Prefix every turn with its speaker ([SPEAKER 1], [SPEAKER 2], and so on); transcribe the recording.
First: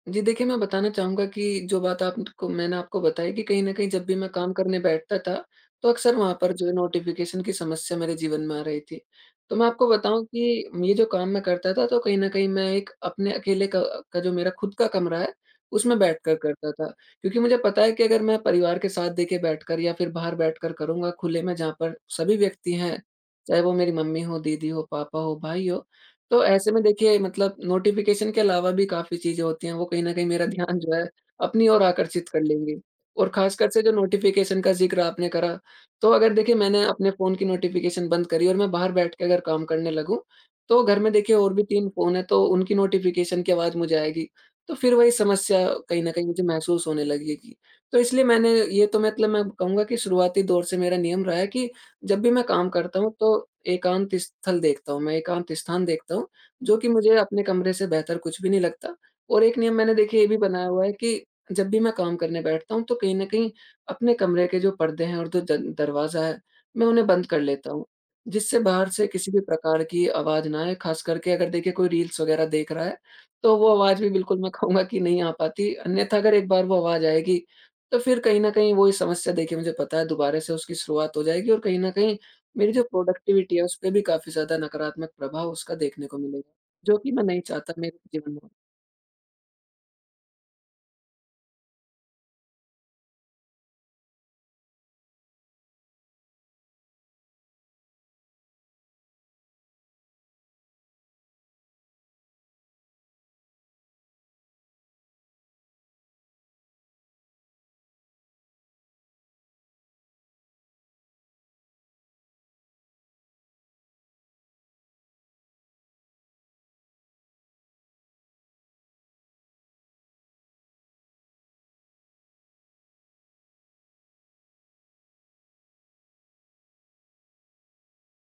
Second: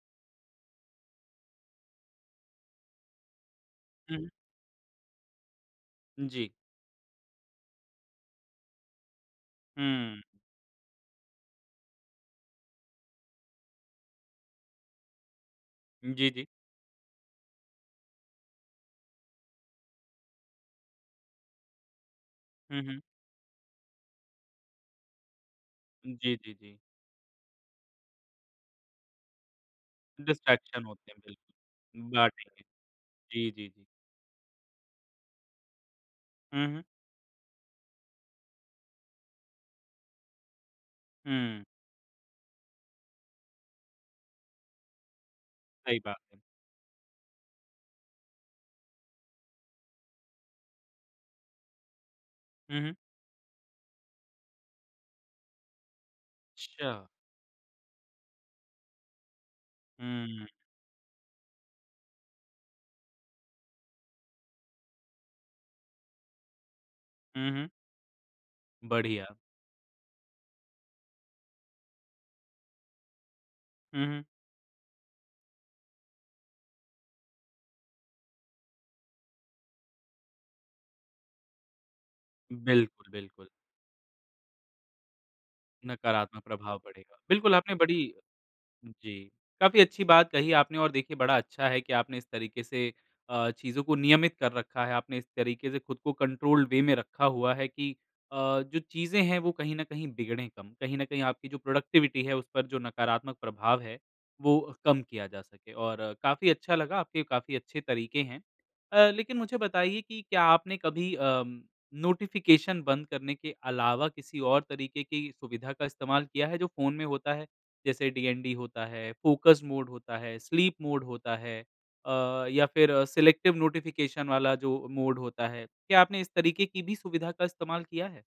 [SPEAKER 1] जी, देखिए, मैं बताना चाहूँगा कि जो बात आप ट को मैंने आपको बताई कि कहीं न कहीं, जब भी
[SPEAKER 2] हुँ,
[SPEAKER 1] मैं
[SPEAKER 2] हुँ।
[SPEAKER 1] काम करने बैठता था, तो अक़्सर
[SPEAKER 2] उम,
[SPEAKER 1] वहाँ
[SPEAKER 2] जी।
[SPEAKER 1] पर जो है, नोटिफ़िकेशन की समस्या मेरे जीवन में आ रही थी। तो मैं आपको
[SPEAKER 2] हुँ।
[SPEAKER 1] बताऊँ कि ये जो काम मैं करता था, तो कहीं न कहीं मैं एक अपने अकेले का का जो मेरा खुद का कमरा है, उसमें
[SPEAKER 2] उम, जी,
[SPEAKER 1] बैठकर
[SPEAKER 2] जी।
[SPEAKER 1] करता था। क्योंकि मुझे पता है कि अगर मैं परिवार के साथ, देखिए, बैठकर या फिर बाहर बैठकर करूँगा, खुले में, जहाँ पर सभी व्यक्ति
[SPEAKER 2] हुँ,
[SPEAKER 1] हैं,
[SPEAKER 2] हुँ।
[SPEAKER 1] चाहे वो मेरी मम्मी हो, दीदी हो, पापा हो, भाई हो,
[SPEAKER 2] उम, जी,
[SPEAKER 1] तो
[SPEAKER 2] जी,
[SPEAKER 1] ऐसे
[SPEAKER 2] जी।
[SPEAKER 1] में देखिए मतलब नोटिफ़िकेशन के अलावा भी काफ़ी चीज़ें होती हैं, वो कहीं न कहीं मेरा ध्यान
[SPEAKER 2] डिस्ट्रैक्शन
[SPEAKER 1] जो है,
[SPEAKER 2] होते हैं,
[SPEAKER 1] अपनी ओर
[SPEAKER 2] बिल्कुल।
[SPEAKER 1] आकर्षित कर
[SPEAKER 2] बाटेंगे।
[SPEAKER 1] लेंगी। और
[SPEAKER 2] जी, जी,
[SPEAKER 1] खासकर से
[SPEAKER 2] जी।
[SPEAKER 1] जो नोटिफ़िकेशन का ज़िक्र आपने करा, तो अगर देखिए,
[SPEAKER 2] हुँ, हुँ।
[SPEAKER 1] मैंने अपने फ़ोन की नोटिफ़िकेशन बंद करी और मैं बाहर बैठ के अगर काम करने लगूँ, तो घर में, देखिए, और
[SPEAKER 2] हुँ।
[SPEAKER 1] भी तीन फ़ोन हैं, तो उनकी नोटिफ़िकेशन की आवाज़ मुझे आएगी। तो फिर वही समस्या
[SPEAKER 2] सही
[SPEAKER 1] कहीं न
[SPEAKER 2] बात
[SPEAKER 1] कहीं
[SPEAKER 2] है।
[SPEAKER 1] मुझे महसूस होने लगेगी। तो इसलिए मैंने ये तो मतलब मैं कहूँगा कि शुरुआती दौर से मेरा नियम रहा है कि जब भी मैं काम
[SPEAKER 2] हुँ, हुँ।
[SPEAKER 1] करता हूँ, तो एकांत स्थल देखता हूँ, मैं एकांत स्थान देखता हूँ, जो कि
[SPEAKER 2] अच्छा।
[SPEAKER 1] मुझे अपने कमरे से बेहतर कुछ भी नहीं लगता। और एक नियम मैंने, देखिए, ये भी
[SPEAKER 2] हुँ।
[SPEAKER 1] बनाया हुआ है कि जब भी मैं काम करने बैठता हूँ, तो कहीं न कहीं अपने कमरे के जो पर्दे हैं और दो जन दरवाज़ा है, मैं उन्हें बंद कर
[SPEAKER 2] हुँ, हुँ।
[SPEAKER 1] लेता हूँ, जिससे बाहर से किसी
[SPEAKER 2] बढ़िया।
[SPEAKER 1] भी प्रकार की आवाज़ ना आए। खासकर के अगर, देखिए, कोई रील्स वगैरह देख रहा है, तो वो आवाज़
[SPEAKER 2] हुँ,
[SPEAKER 1] भी,
[SPEAKER 2] हुँ।
[SPEAKER 1] बिल्कुल, मैं कहूँगा कि नहीं आ पाती। अन्यथा, अगर एक बार वो आवाज़ आएगी, तो फिर कहीं न कहीं वही समस्या, देखिए, मुझे पता है, दोबारा से उसकी शुरुआत हो जाएगी और कहीं न कहीं मेरी जो
[SPEAKER 2] बिल्कुल, बिल्कुल।
[SPEAKER 1] प्रोडक्टिविटी है, उसपे भी काफ़ी ज़्यादा नकारात्मक प्रभाव उसका देखने को
[SPEAKER 2] नकारात्मक
[SPEAKER 1] मिलेगा,
[SPEAKER 2] प्रभाव
[SPEAKER 1] जो कि
[SPEAKER 2] पड़ेगा।
[SPEAKER 1] मैं नहीं
[SPEAKER 2] बिल्कुल,
[SPEAKER 1] चाहता
[SPEAKER 2] आपने
[SPEAKER 1] मेरे
[SPEAKER 2] बड़ी
[SPEAKER 1] जीवन में।
[SPEAKER 2] जी, काफ़ी अच्छी बात कही आपने और देखिए, बड़ा अच्छा है कि आपने इस तरीके से अ, चीज़ों को नियमित कर रखा है। आपने इस तरीके से खुद को कंट्रोल्ड वे में रखा हुआ है कि अ, जो चीज़ें हैं, वो कहीं न कहीं बिगड़ें कम। कहीं न कहीं आपकी जो प्रोडक्टिविटी है, उस पर जो नकारात्मक प्रभाव है, वो कम किया जा सके, और काफ़ी अच्छा लगा, आपके काफ़ी अच्छे तरीके हैं। अ, लेकिन मुझे बताइए कि क्या आपने कभी अम, नोटिफ़िकेशन बंद करने के अलावा किसी और तरीके की सुविधा का इस्तेमाल किया है, जो फ़ोन में होता है? जैसे डीएनडी होता है, फ़ोकस मोड होता है, स्लीप मोड होता है अ, या फिर सिलेक्टिव नोटिफ़िकेशन वाला जो मोड होता है, क्या आपने इस तरीके की भी सुविधा का इस्तेमाल किया है?